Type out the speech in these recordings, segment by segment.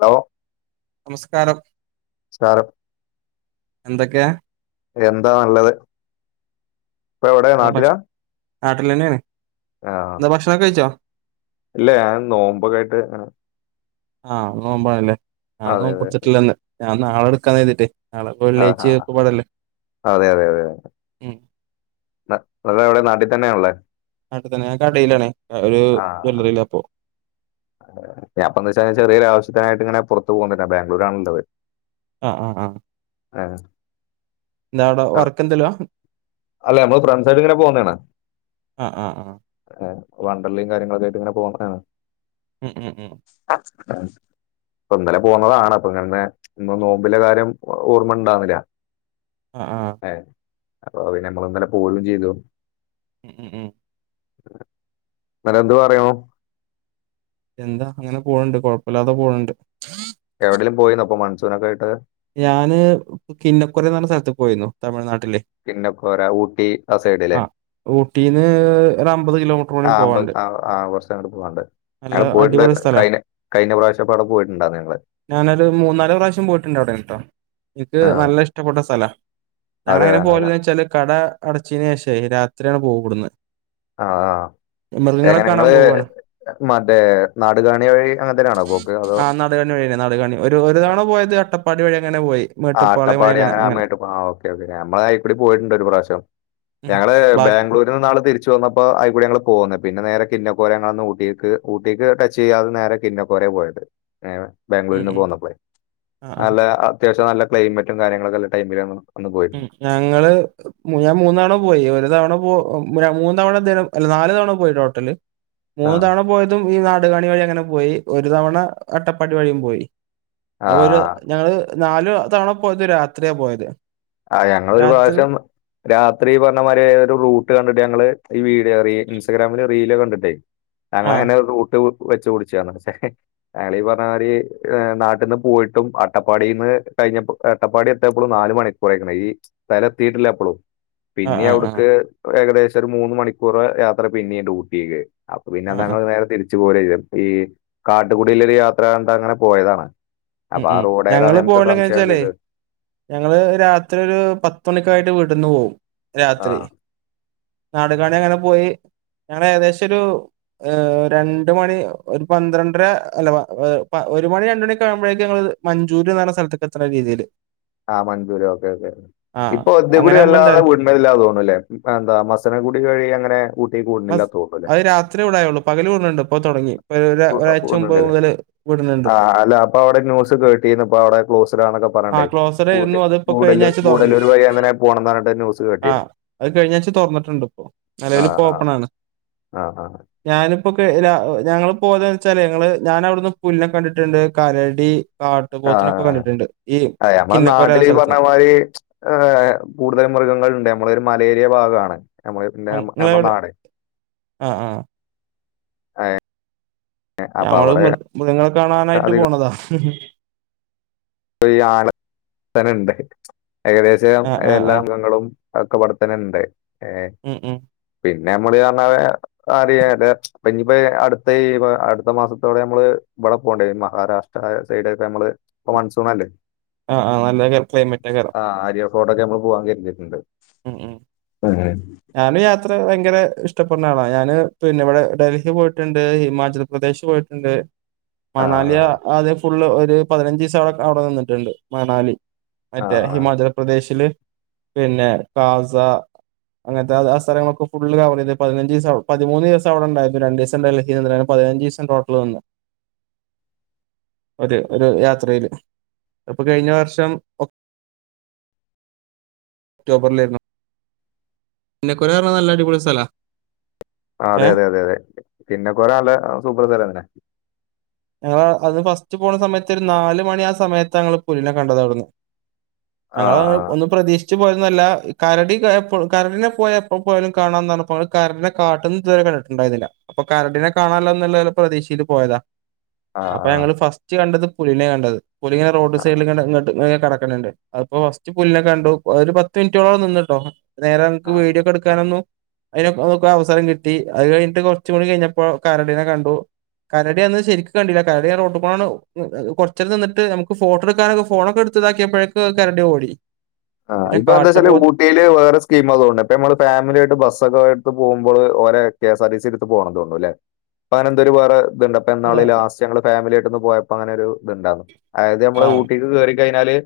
Hello നമസ്കാരം. നമസ്കാരം എന്തൊക്കെയ എന്താ നല്ലത് ഇപ്പ എവിടെ നാട്ടിലാ നാട്ടിലന്നേണ് ആ ന്താ ഭക്ഷ ണൊക്കെ കഴിച്ചോ ഇല്ല ഞാൻ നോമ്പൊക്കായിട്ട് അങ്ങനെ ആഹ് നോമ്പാണല്ലേ ആ അതെ അതെ നോമ്പുടിച്ചിട്ടില്ലന്ന് ഞാൻ നാളെ എടുക്കാന്ന് കരുതീട്ടേ നാളെപ്പ ആ ആ വെള്ളിയാഴ്ച്ചിം ഒക്കെപാടല്ലേ ഉം അതെവിടെ നാട്ടിൽ തന്നെയാണ് ല്ലേ നാട്ട്തന്നെ ഞാൻ കടയിലാണ് അ ഒരു ജ്വല്ലറിയിലാപ്പോ ഞാപ്പന്ത്ന്ന് വെച്ചാ ചെറിയൊരു ആവശ്യത്തിനായിട്ട് ഇങ്ങനെ പുറത്ത് പോകുന്നണ്ട് ബാംഗ്ലൂരാ ആണ ഉണ്ടത് ആ ആ ആ [unintelligible] എന്താട വർക്ക് എന്തോ ലാ അല്ലെ ഞമ്മള് ഫ്രണ്ട്സായിട്ട് ഇങ്ങനെ പോന്നേണ ആഹ് ആഹ് ആഹ് അ വണ്ടർലെം കാര്യങ്ങളൊക്കെ ആയിട്ട് ഇങ്ങനെ [unintelligible] ഉം ഉം ഉം [unintelligible] അപ്പൊ ഇന്നലെ പോന്നതാണ് അപ്പൊ ഇങ്ങനെ ഇന്ന് നോമ്പിലെ കാര്യം ഓർമ്മ ഉണ്ടാവില ആ ആ അപ്പൊ പിന്നെ നമ്മളിന്നലെ പോവല്ലം ചെയ്തു ഉം ഉം ഉം [unintelligible] എന്ത് പറയോ എന്താ അങ്ങനെ പോണ്‌ണ്ട് കൊഴപ്പല്ലാതെ പോണ്‌ണ്ട് എവിടെലും പോയിന്നോ ഇപ്പൊ മൺസൂണാക്കെ ആയിട്ട് ഞാന് കിന്നക്കുറെന്ന് പറഞ്ഞ സ്ഥലത്ത്ക്ക് പോയിന്നു തമിഴ്നാട് പിന്നെ [unintelligible] ഊട്ടി ആ സൈഡ് ലേ ആഹ് ഊട്ടീന്ന് ഒരു അമ്പത് കിലോമീറ്ററോളം ആ ബൽ പോവാണ്ട് അൽ ആ ആ കുറച്ചങ്ങട് പോവാണ്ട് നല്ല ഞങ്ങള് അടിപൊളി പോയിട്ടുണ്ടാരിന്നു സ്ഥലാ കഴിഞ്ഞ കഴിഞ്ഞ പ്രാവശ്യപ്പോ അവിടെ പോയിട്ടുണ്ടായിരുന്നു ഞങ്ങള് ഞാനൊരു മൂന്നാല് പ്രാവശ്യം പോയിട്ടുണ്ട് അവിടെണേല് ട്ടോ എനിക്ക് ആ നല്ല ഇഷ്ടപ്പെട്ട സ്ഥലാ അതെ ഞങ്ങളെങ്ങനെ അതെ പോവല്ന്ന് വെച്ചാല് കട അടച്ചീന് ശേഷേ രാത്രിയാണ് പോവും ഇവട്ന്ന് ആഹഹ മൃഗങ്ങളെ കാണാം പോവാണ് മറ്റേ നാടുകാണി വഴി അങ്ങനത്തേനാണോ പോക്ക് അതോ ആ നാടുകാണി വഴി എന്നേ നാടുകാണി ഒരു ഒരു തവണ പോയത് കേട്ടപ്പ ആഹ് അട്ടപ്പാടി അങ്ങനെ അമ്മയട്ട് പോ ആ ഓക്കെ ഓക്കെ നമ്മളയിക്കൂടി പോയിട്ടുണ്ട് ഒരു പ്രാവശ്യം ഉം ഞങ്ങള് ബാക്കി ബാംഗ്ലൂരിൽ നിന്നാളെ തിരിച്ചു [unintelligible] വന്നപ്പ അയിക്കൂടി ങ്ങങ്ങള് പോന്ന് പിന്നെ നേരെ കിന്നക്കോര ഞങ്ങളന്ന് ഊട്ടീക്ക് ഊട്ടീക്ക് ടച്ച് ചെയ്യാതെ നേരെ കിന്നക്കോരെ [unintelligible] പോയിട്ട് ഏ ഉം ബാംഗ്ലൂരിന്ന് നിന്ന് ഉം പോന്നപ്പേ ആ ആ നല്ല അത്യാവശ്യം നല്ല ക്ലൈമറ്റും കാര്യങ്ങളൊക്കെ ഉള്ള ടൈമിലാണ് അന്ന് ഉം പോയിരുന്നത് ഞങ്ങള് ഞാൻ മൂന്നവണ പോയി ഒരു തവണ പോ മൂന്ന തവണ ദിനം അല്ല നാലല് തവണ പോയി ടോട്ടല് ആ മൂന്ന തവണ പോയതും ഈ നാടുകാണി വഴി ങ്ങനെ പോയി ഒരു തവണ അട്ടപ്പാടി വഴിയും പോയി ഒരു ആ ഞങ്ങള് നാലല് തവണ പോയത് രാത്രിയ പോയത് ആ ഞങ്ങൊ ഒരു രാത്രി പ്രാവശ്യം രാത്രി പറഞ്ഞ മാതി ഒരു റൂട്ട് കണ്ടിട്ട് ഞങ്ങള് ഈ വീഡിയോ റ ഇൻസ്റ്റാഗ്രാമില് റീല കണ്ടിട്ടേ ആഹ്. ഞങ്ങങ്ങനെ റൂട്ട് വെച്ച കുടിച്ചന്ന പക്ഷേ ആളി പറഞ്ഞരി നാട്ടിൽ നിന്ന് പോയിട്ടും അട്ടപ്പാടിന്ന് കഴിഞ്ഞപ്പോ എട്ടപ്പാടി എയപ്പോൾ നാലല് മണിക്ക് കുറക്ക ഈ സ്ഥലം എത്തിട്ടില്ല എപ്പോളും ആഹ് പിന്നെ ആഹ് ആഹ്. അവിടുക്ക് ഏകദേശം പ ഒരു മൂന്ന് മണിക്കൂർ യാത്ര പിന്നെയുണ്ട് ഊട്ടിേക്ക് അപ്പൊ ആഹ് ആഹ്. പിന്നൊങ്കൾ നേരെ തിരി പോലും ഈ കാട്ടുകുടിയിലരു യാത്ര കണ്ട് അങ്ങനെ പോയതാണ് ഉ അപ്പൊ ആ ഉം റോഡേതാന്ന് ഞങ്ങള് ഞമ്മക്ക് പോയണ്ട എങ്ങ സംശയം വെച്ചാലേ ചെയ്ത്. ഞങ്ങള് രാത് രാത്രി ഒരു പത്തുമണിക്കായിട്ട് വീട്ടന്ന് പോകും രാത്രി ആഹ്. നാടുകാണി അങ്ങനെ പോയി ഞങ്ങള് ഏകദേശം ഒരു രണ്ട് മണി ഒരു പന്ത്രണ്ടര അല്ല ഒരുമണി രണ്ട് മണിക്കാകുമ്പോഴേക്ക്‌ ഞങ്ങള് മഞ്ജുര് എന്ന് പറഞ്ഞ സ്ഥലേത്തേക്ക് എത്തുന്ന രീതിൽ ആഹ് മഞ്ചൂര് ഓക്കെ ഓക്കേ ആഹ് ഇപ്പൊ അതിലെ കുടി അങ്ങനെ ആകുമ്പോ അല്ലാതെ എന്താറിയോ വീടിനതിലെ ആന്ന് തോന്നുന്നല്ലേ എന്ത മസന്ന കൂടി വഴി അങ്ങനെ ഊട്ടിലേക്ക് പോകുന്ന മസ് അത് രാത്രി ഇവിടായുള്ളൂ പകല് ഓടണോണ്ട് ഇപ്പൊ തുടങ്ങി വി ഒരാഴ്ച മുമ്പ് മുതല് ഇവുടുന്നുണ്ട് ഇപ്പൊവിടേ ന്യൂസിൽ കേട്ടീന്ന് ഇപ്പോ അവിടെ ക്ലോസ്ഡ് ആണെന്നൊക്കെ ആഹ് പറഞ്ഞിട്ടേ ഗുടെ ക്ലോസഡായിരുന്നു അത് ഇപ്പൊ ഗുഡാല് കഴിഞ്ഞാഴ്ച തൊറന്നു. ഗുഡാലൂർ വഴി അങ്ങെനെ ആഹ് പോ പോണമ്ന്ന്‌ പറഞ്ഞിട്ട് ന്യൂസ് കേട്ടിനു ആഹ് അത് കഴിഞ്ഞാഴ്ച തൊറന്നിട്ട്ണ്ട് ഇപ്പൊ. നെലവില് ഇപ്പൊ ആഹ് ആഹ് ആഹ് ആഹ് ഇപ്പൊക്കെ ഞങ്ങള് പോയതെന്ന് വെച്ചാല് ഞങ്ങള് ഞാൻ അവിടുന്ന് പുല്ലിനെ കണ്ടിട്ടുണ്ട് കരടി കാട്ട് പോത്തിനൊക്കെ കണ്ടിട്ടുണ്ട് ഈ ആഹ് നമ്മുടെ കിന്നക്കോര നാട്ടിൽ എന്ന ഈ സ്ഥലത്ത് നിന്ന് പറഞ്ഞമാതിരി മ് ച് കൂടുതൽ മൃഗങ്ങളുണ്ട് നമ്മള് ഒരു മലേൽ വലിയ ഭാഗമാണ് നമ്മടെ പിന്നെ നമ്മ നിങ്ങളെവിടെ നാട് [inaudible] ആ ആ അപ്പൊ ഞമ്മള് അവിടെ മൃഗങ്ങളെ കാണാനായിട്ട് അധികം പോണതാ ഈ [unintelligible] ഉണ്ട് ഏകദേശം ആ ആ എല്ലാ ആ അംഗങ്ങളും ഒക്കെ ഇവിട തന്നെ ഉണ്ട് ഏഹ് ഉം ഉം പിന്നെ പിന്നെ നമ്മള്കാരണം പറഞ്ഞാ അറിയലോ ഇനിപ്പോ അടുത്ത ഈ അടുത്ത മാസത്തോടെ നമ്മള് ഇവിടെ പോകാണോണ്ട് മഹാരാഷ്ട്ര സൈഡ് ഒക്കെ നമ്മള് ഇപ്പൊ അല്ലേ ആഹ് ആഹ് നല്ല ക്ലൈമറ്റ് നഗർ ആ ടൊക്കെ നമ്മൾ പോവാൻ കരുതിട്ടുണ്ട് മ് മ് ഞാനും യാത്ര ഭയങ്കര ഇഷ്ടപ്പെടുന്ന ആളാണ് ഞാൻ പിന്നെ ഇവിടെ ഡൽഹി പോയിട്ടുണ്ട് ഹിമാചൽ പ്രദേശ് പോയിട്ടുണ്ട് ആ മണാലിയ ആദ്യ ഫുള്ള് ഒരു പതിനഞ്ച് ദിവസി അവിടെ അവിടെ നിന്നിട്ടുണ്ട് മണാലി ആ ആ മറ്റേ ഹിമാചൽ പ്രേദേശിൽ പിന്നെ ടാസ അങ്ങനത്തെ ആ സ്ഥലങ്ങളൊക്കെ ഫുള്ള് കവർ ചെയ്ത് പതിനഞ്ചു ദിവസം പതിമൂന്ന് ദിവസം അവിടെണ്ടായിരുന്നു രണ്ട് ദിവസം ഡൽഹി നിന്നിട്ട് സേവ്ന്റീൻ ഡേയ്‌സ് ടോട്ടൽ നിന്ന് ഒരു ഒരു യാത്രയില് അപ്പൊ കഴിഞ്ഞ വർഷം ഒക് ഒക്ടോബറിലായിരുന്നു പിന്നെ കൊറെ പറഞ്ഞ നല്ലടിപൊളി സ്ഥല അതെ അതെ അതെ അതെ പിന്നെ കൊറെ നല്ല സൂപ്പർ സ്ഥലം തന്നെ ആഹ് അന്ന് ഫസ്റ്റ് പോണ സമയത്ത് ഒരു നാല് മണി ആ സമയത്ത ഞങ്ങൾ പുലിനെ കണ്ടത് അവിടന്ന് ആ ആ [unintelligible] ഒന്ന് പ്രതീക്ഷിച് ച്ചു പോയതോന്നുവല്ല കരടി ക് പ്പോ കരടിനെ പോയ എപ്പോ പോയാലും കാണാന്ന് പറഞ്ഞപ്പോ ഞങ്ങൾ കരടിനെ കാട്ടിന് ഇതു വരെ ട്ടുണ്ടായിരുന്നില്ല അപ്പൊ കരടീനെ കാണല്ലോനുള്ള പ്രതീഷയിൽ പോയതാ ആ അപ്പൊ ഞങ്ങള് ഫസ്റ്റ് കണ്ടത് പുലിനെ കണ്ടത് പുലിങ്ങനെ റോഡ് ആ ആ സൈഡിൽ ഇങ്ങനെ ഇങ്ങട്ട് കടക്കണെ കണ്ടു അതിപ്പോൊ ഫസ്റ്റ് പുല്ലിനെ കണ്ടു ഒരു പത്ത് മിനിറ്റോളം നിന്നിട്ടോ നേരെ നിങ്ങക് ആ വീഡിയോക്കെ എടുക്കാനൊന്നും അതിനൊക്കെ അവസരം കിട്ടി അത് കഴിഞ്ഞിട്ട് കൊറച്ചുകൂടി കഴിഞ്ഞപ്പോ കരടിനെ കണ്ടു കരടി അന്ന് ശരിക്കും കണ്ടില്ല കരടി ആ റോട്ടിക്കൂടെ കൊറച്ചുനേരം നിന്നിട്ട് നമുക്ക് ഫോട്ടോ എടുക്കാനൊക്കെ ഫോണൊക്കെ എടുത്ത് ഇതാക്കിയപ്പോഴേക്ക് കര ടി ഓടി ആഹ് പിന്നെ ഇപ്പ എന്താ വെച്ചാല് കാട്ടുപോത്ത് ഊട്ടിയില് വേറെ സ്കീമുകളും ഇപ്പൊ നമ്മള് ഫാമിലി ആയിട്ട് ബസൊക്കെ എടുത്ത് പോകുമ്പോള് വേറേ K S R T C എടുത്ത് പോണം തോന്നുന്നു അല്ലെ ഇപ്പൊ അങ്ങനെ എന്തേലും വേറെ അതാ [unintelligible] ലാസ്റ്റ് ഞങ്ങള് ഫാമിലി ആയിട്ടൊന്ന് പോയപ്പോ അങ്ങനെ ഒരു ഇതുണ്ടാരുന്നു അതായത് നമ്മള് ആ ഊട്ടിന്ന് കേറി കഴിഞ്ഞാല്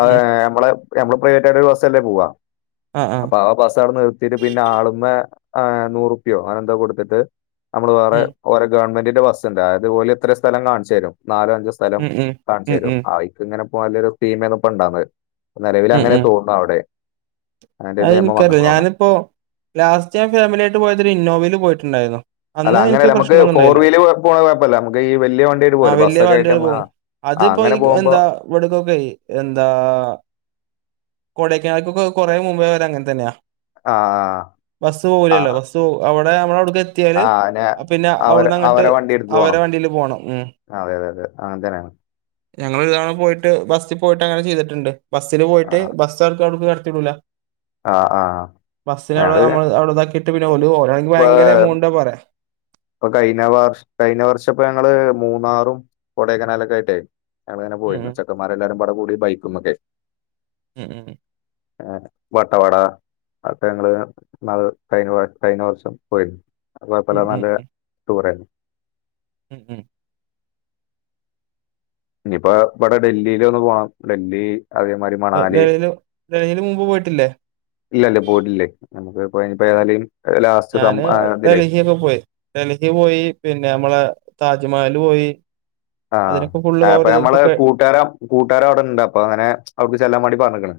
ആഹ് ഉം ഞമ്മളെ ഞമ്മള് പ്രൈവറ്റായിട്ട് ഒരു ബസ്സിലല്ലേ പോവാ അപ്പൊ ആ ബസ് അവിടെ നിർത്തിട്ട് പിന്നെ ആളുമെ നൂറ് റുപ്പിയോ അങ്ങനെന്തോ കൊടുത്തിട്ട് നമ്മള് വേറെ ഉം ഓരോ ഗവൺമെന്റിന്റെ ബസ്സുണ്ട് അതുപോലെ ഇത്രയും സ്ഥലം കാണിച്ചു തരും നാലോ അഞ്ചോ സ്ഥലം ഉം ഉം കാണിച്ചു ഉം തരും ഉം ആയിക്ക് ഇങ്ങനെ പോകാനുള്ളൊരു സ്കീമാണ് ഇപ്പോ ഉണ്ടായിരുന്നത് നിലവിൽ ഉം അങ്ങനെ ഉം തോന്നുന്നു അവിടെ അതിന്റെ അത് നിയമം എനിക്കറിയല്ല വന്നിട്ടുണ്ടോ ഞാനിപ്പോ ലാസ്റ്റ് ഞാൻ ഫാമിലി ആയിട്ട് പോയത് ഒരു ഇന്നോവയിൽ പോയിട്ടുണ്ടായിരുന്നു അല്ല അന്ന് എനിക്ക് അങ്ങനെയല്ല നമ്മക്ക് പ്രശ്നമൊന്നും ഫോർ ഉണ്ടായില്ല. വീല് കൊഴപ്പവില്ല നമ്മക്ക് ഈ വല്ല്യ വണ്ടിയായിട്ട് പോവൂല്ലേ ബസ്സൊക്കെ ആയിട്ട് നമ്മള് ആ അത് ആ, ഇപ്പോ ഈ അങ്ങനെ പോകുമ്പോ എന്താ ഇവിടേക്കൊക്കെയായി എന്താ കൊടക്കനാൽക്കൊക്കെ കൊറേ മുമ്പേ വരെ അങ്ങനെ തന്നെയാ ആ ബസ് ആ പോവൂല്ലല്ലോ ബസ് അവി ടെ നമ്മള് അവിടേക്ക് എത്തിയാല് ആ നെ പിന്നെ അവര അവിടുന്ന് അങ്ങോട്ട്‌ അവരെ വണ്ടി എടുത്ത് അവരുടെ പോണം വണ്ടിയില് പോണം ഉം അതെ അതെ അതെ അങ്ങനെ തന്നെയാണ് ഞങ്ങൾ ഒരു തവണ പോയിട്ട് ബസ്സിൽ പോയിട്ട് അങ്ങനെ ചെയ്തിട്ടുണ്ട് ബസ്സിന് പോയിട്ട് ബസ് അവർക്ക് അവിടേക്ക് കടത്തി വിടൂല്ല ആഹ് ആഹ് ബസ്സിൽ അവിടെ നമ്മ അവിടെ ഇതാക്കിട്ട് പിന്നെ ഓല് ഓലാണെങ്കിൽ വേ ഭയങ്കര എമൗണ്ടാ പറയുക ഇപ്പൊ കഴിഞ്ഞ വർ കഴിഞ്ഞ വർഷം ഇപ്പോ ഞങ്ങള് മൂന്നാറും കൊടേക്കനാലൊക്കെ ആയിട്ടേ ഞങ്ങൾ അങ്ങനെ ഉം പോയിരുന്നു ചെക്കന്മാര് എല്ലാരുപാടെ കൂടി ബൈക്കുമേക്കേ ഉം ഉം ഉം ആ വട്ടവട അപ്പ ഞങ്ങള് കഴിഞ്ഞ കഴിഞ്ഞ വർഷം പോയിരുന്നു അപ്പ പല ഉം ഉം നല്ല ഉം സൂപ്പർ ആയിരുന്നു ഉം ഉം ഇനിപ്പാ ഇവിടെ ഡെല്ലീലൊന്നു പോണം ഡെല്ലീ അതേമാതിരി ഡ മണാലി. ഡൽഹില് ഡൽഹില് മുമ്പ് പോയിട്ടില്ലേ? ഇല്ലല്ലേ പോയിട്ടില്ലേ നമുക്ക് അപ്പഅതിനിപ്പ ആ ഏതാലിം ഞാന് ഡൽഹിയൊക്കെ പോയി. ഡൽഹി പോയി പിന്നെ നമ്മള് താജ്മഹല്ല് പോയി ആഹ് അതിനൊക്കെ ഫുള്ള് കവർ അപ്പൊ ചെയ്ത് നമ്മളെ ഇപ്പൊക്കെ കൂട്ടാര കൂട്ടുകാര അവിടെണ്ട് അപ്പൊ അങ്ങനെ അവിടക്ക് ചെല്ലാൻ വേണ്ടി പറഞ്ഞേക്കണ്.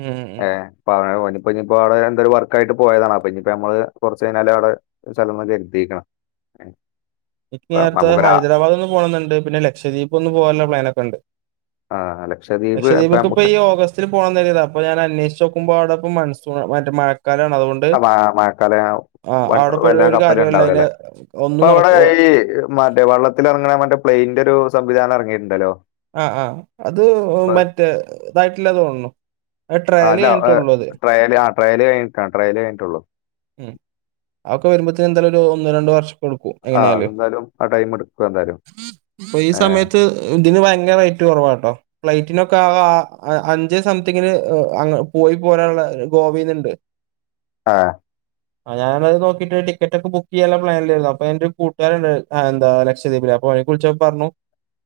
ഉം ഉം ഏഹ് പറയണ പോലും ഇപ്പ ഇനിയിപ്പ അവിടെ എന്തോ ഒരു വർക്ക് ആയിട്ട് പോയതാണപ്പ ഇനിയിപ്പ ഞമ്മള് കുറച്ച് കഴിഞ്ഞാല് അവിടെ സ്ഥല [unintelligible] എനിക്ക് നേരത്തെ ഹൈദരാബാദ് ഒന്ന് പോണന്നെണ്ട് പിന്നെ ലക്ഷദ്വീപ് ഒന്ന് പോകാനുള്ള പ്ലാനൊക്കെ എണ്ട്. ആഹ് ലക്ഷദ്വീപ് ലക്ഷദീപക്ക ഇപ്പൊ നമുക്ക് ഈ ഓഗസ്റ്റില് പോണന്ന് കരുതിയതാ അപ്പൊ ഞാൻ അന്വേഷിച്ചോ ക്കുമ്പ അവിടിപ്പം മൺസൂണ് മറ്റ മഴ [unintelligible] മഴക്കാലാവും ആ അവിടെ വ വല്ല പോയിട്ട് ഒരു കപ്പലും കാര്യല്ല അതിന് ഇണ്ടാവുലാല്ലേ അപ്പൊ ഒന്നും അവിടെ നടക്കോ ഈ മറ്റേ വള്ളത്തിലറങ്ങണേ മറ്റേ പ്ലെയിന്റൊരു സംവിധാനം ഇറങ്ങിയിട്ടുണ്ടല്ലോ ആഹ് ആഹ് അത് ഇപ്പൊ മറ്റേ ഇതായിട്ടില്ല തോന്നണു അല്ല ട്രയല് ആ ട്രയല് കഴിഞ്ഞിട്ട ട്രയൽ കഴിഞ്ഞിട്ടുള്ളു ഉം അതൊക്കെ വരുമ്പോത്തേന് എന്തായാലും ഒരു ഒന്ന് രണ്ട് വർഷം എടുക്കും ആ എങ്ങനെയായാലും അതെന്തായാലും ആ ടൈം എടുക്കും എന്തായാലും അപ്പൊ ഈ ആഹ് സമയത്ത് ഇതിന് ഭയങ്കര റേറ്റ് കുറവാട്ടോ. ഫ്ലൈറ്റിനൊക്ക ആ അഞ്ച് സംതിങ്ങിന് എഹ് അങ്‌ പോയി പോരാനുള്ള ഗോവേന്നിണ്ട്. ആഹ ആ ഞാനത് നോക്കിട്ട് ടിക്കറ്റൊക്കെ ബുക്ക് ചെയ്യാനുള്ള പലാനിലായിരുന്നു അപ്പ എന്റെ ഒരു കൂട്ടുകാരുണ്ട് എാ ലക്ഷദ്വപില അപ്പോെ കുളിച്ച പറഞ്ഞു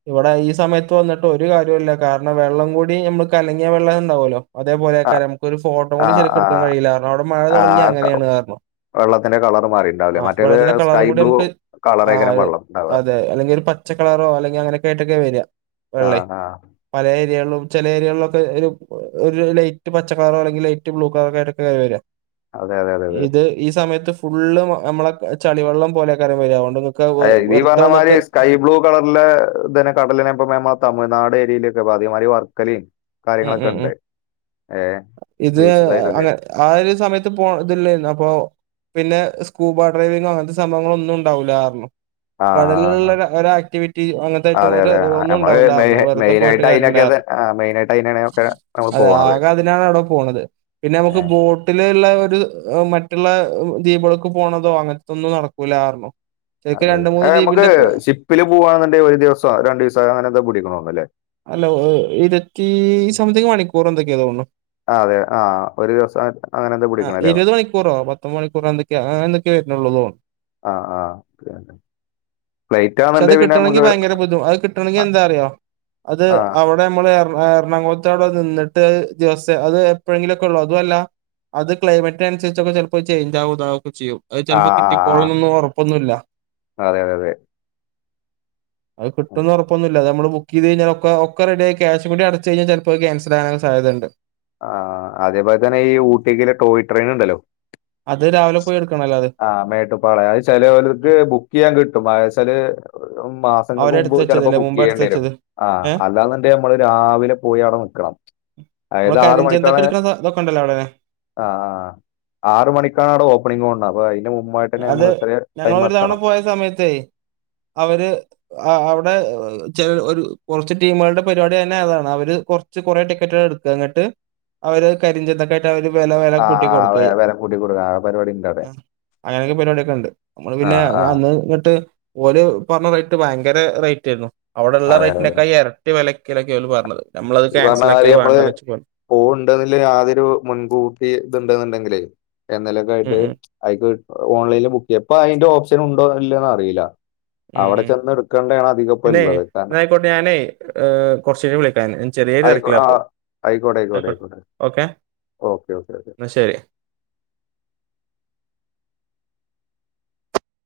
ഇവിടെ ഈ സമയത്ത് വന്നിട്ട് ഒരു കാര്യമല്ല കാരണം വെള്ളം കൂടി നമ്മള് കലങ്ങിയ വെള്ളം ഉണ്ടാവല്ലോ അതേപോലെൊക്കെ നമുക്ക് ഒരു ഫോട്ടോ കൂടി ശരിക്കും എടുാൻ ആഹ് കഴിയി കാര അവിടെ മഴ തുടങ്ങി ആഹ് അങ്ങനെയാണ് കാരണം വെള്ളത്തിന്റെ കളർ ആ മാറിയിട്ടുണ്ടാവില്ലേ മറ്റേത് വെള്ളത്തിന്റെ കളറും സ്കൈ കൂടി ബ്ലൂ നമുക്ക് ആ കളറേക്കരം വെള്ളം ഉണ്ടാവുക അതെ അല്ലെങ്കിൽ ഒരു പച്ചക്കളറോ അല്ലെങ്കിൽ അങ്ങനെയൊക്കൊയിട്ടൊക്കെ വരിക ആ വെള്ളേ ആ പല ചില ഏയകളിലൊക്കെ ഒരു ലൈറ്റ് പച്ചക്കളർ അല്ലെങ്കിൽ ലൈറ്റ് ബ്ലൂ കളർ ആട്ടൊക്കെ കാര് വരാ അതെ അതെ അതെ അതെ ഇത് ഈ സമയത്ത് ഫുള്ള് നമ്മളെ ചളിവെള്ളം പോലെ കാര്യം വരാവ അതെ ഈ പറഞ്ഞ മാതിരി സ്കൈ ബ്ലൂ കളറിലെ ഇതെ കടലിനെ ഇപ്പ മാൻ മാത്താമ നാട് രിയയില ാതിമാരി വർക്കലിൻ ഉം കാര്യങ്ങളൊക്കെ ഉം ഉം ഉണ്ട് ഇത് ബീച്ച് സൈഡൊക്കെ അങ്ങ ആ ഒരു സമയത്ത് പോ ഇതില്ലേരുന്ന അപ്പൊ പിന്നെ സ്കൂബ ഡ്രൈവിംങ്ങോ അങ്ങനത്തെ സംഭവങ്ങളോന്നും ഉണ്ടാവൂലാർന്നു ആ കടലുള്ള ആ, ഒരാ ആക്ടിവിറ്റി അങ്ങനത്തെ ഏറ്റും അതെ ഒരു അതെ ഒന്നും ഉണ്ടാവില്ലാർന്ന് വെറുതെ പോയിട്ട് കാര്യണ്ടാ അതെ ആ മൈനായി അതെ ആകെ അതിനാണ് അവിടെ പോണത് പിന്നെ നമുക്ക് അതെ ബോട്ടില് റ്റുള്ളഒരു മറ്റുള്ള ദ്വീപകൾക്ക് പോണതോ അങ്ങനത്തൊന്നും നടക്കൂല്ലാർന്നു അതെ അതെ അ നമുക്ക് ഷിപ്പില് പോവാന്നുണ്ടെ ഒരു ദിവസോ രണ്ടിസോ അങ്ങനെ എന്തോ പിടിക്കണോന്നല്ലേ ഇരത്തി സംതിങ് മണിക്കൂർ എന്തൊക്കെയാതോന്നു ആ അതെ ആ ഒരു ദിവസം അങ്ങനെ എന്താ ആ പിടിക്കണല്ലേ ഇരുപത് മണിക്കൂറോ പത്ത് മണിക്കൂറോ എന്തൊക്കെയയന്ന് ള്ളതോ [unintelligible] ആഹ് ആഹ അതന്നെ പക്ഷെ അത് കിട്ടണെങ്കി ഭയങ്കര ബുദ്ധുഅത് കിട്ടണെങ്കിൽ എന്താറിയോ അത് ആഹ് അവിടെ നമ്മളെർ എറണാകുളത്തടെ നിന്നിട്ട് ദിവസേ അത് എപ്പോഴെങ്കിലൊക്കെഉള്ളു അതുഅല്ല അത് ക്ലൈമറ്റ് അനുസരിച്ചൊക്കെ ചിലപ്പോ ചേഞ്ച് ആവൂതാവു ചെയ്യും അത് ആഹ് ചിലപ്പോ ആഹ് ആഹ് കിട്ടിക്കോളന്ന്ന്നൊന്നും ഉറപ്പൊന്നുമില്ല അതെ അതെ അതെ അത് കിട്ടുന്ന് ഉറപ്പൊന്നുമില്ല അത് നമ്മള് ബുക്ക് ചെയ്ത്കിഞ്ഞാൽക്ക ഒക്ക റെഡിയ ക്യാഷ് കുടി അടച്ച് കഴിഞ്ഞാ ചിലപ്പോ അത് ക്യാൻസലാകാൻ സധ്യത ഉണ്ട് ആ അതേപോലെ തന്നെ ഈ ഊട്ടിക്ക് ടോയ് ട്രെയിൻ ഉണ്ടല്ലോ അത് രാവിലെ പോയി എടുക്കണല്ലോ അത് ആഹ മേട്ടുപ്പാളയം അത് ഉം. ചിലവർക്ക് ബുക്ക് ചെയ്യാൻ കിട്ടും പാഴസല് മാസങ്ങൾക്ക് മുമ്പ് അവരെടുത്ത് അപ്പോ വെച്ചതല്ലേ മുമ്പ് എടുത്ത് ബുക്കെയ്യാന്നേരം വെച്ചത് ആ ഏഹ് അല്ലാന്നുണ്ടെ നമ്മള് രാവിലെ പോയി അടെ നൽക്കണം ഉ [unintelligible] അതായത് ആറ് മണിക്കാളെ അ അ ആ ആറ് മണിക്കണട ഓപ്പണിങ്ങോണ്ടേ അപ്പോ അതിന് അത് ഞങ്ങളോരു തവണ പോയ സമയത്തെ അവര് ആ അവി പ്പ ചെലര് ഒരു കുറച്ച് ടീമുകളുടെ പരിപാടി തന്നെ അതാണ് അവര് കുറച്ച് കുറേ ടിക്കറ്റുക എടുക്കുക എന്നിട്ട് അവര് കരിഞ്ചതൊക്കയിട്ട് അവരു ആഹ് ആ വില കൂട്ടിക്കൊടുക്ക പരിപാടി ഉണ്ട അതെ അങ്ങനൊക്കെ പരിപാടിക്കെ ഉണ്ട് നമ്മള് പിന്നെ ഞാൻ അന്ന് ഇട്ട് ഓല് പറഞ്ഞ റേറ്റ് ഭയങ്കര റേറ്റയിരുന്നു അവിടെള്ള അതെ അതെ അതെ. റേറ്റിനെക്കായി ഇരട്ടി വിലക്കലൊക്കെ ഓല് പറഞ്ഞത് നമ്മളത് ഈ പറഞ്ഞ ക്യാൻസൽ കാര്യം ആക്കിയത് നമ്മള് വേണ്ടന്ന് വെച്ച് പോന്നു പോവ് ഉണ്ടന്നില്ല യാതൊരു മുൻകൂട്ടി ഇതണ്ട്ന്നണ്ടെങ്കിലേ എന്നലൊക്കെ ഉം ആയിട്ട് ഉം അയ്ക്ക് ഓൺലൈനിൽ ബുക്ക് ചെയ്യ അപ്പൊ അതിന്റെ ഓപ്ഷൻ ഉണ്ടോ ഇല്ലന്ന് അറിയില്ല ഉം അവിടെ ഉ ചെന്ന് എടുക്കേണ്ടയാണ് അധികം ഇപ്പ പിന്നെ ഇള്ളത് കാരണം എന്നായിക്കോട്ടെ ഞാനേ കുറച്ചു കഴിഞ്ഞ് വിളിക്കൻ ആയിക്കോ ആ ആയിക്കോട്ടെ ആയിക്കോട്ടെ ആയിക്കോട്ടെ ഓക്കെ ഓക്കെ ഓക്കെ ഓക്കെ എന്നാ ശരി [inaudible]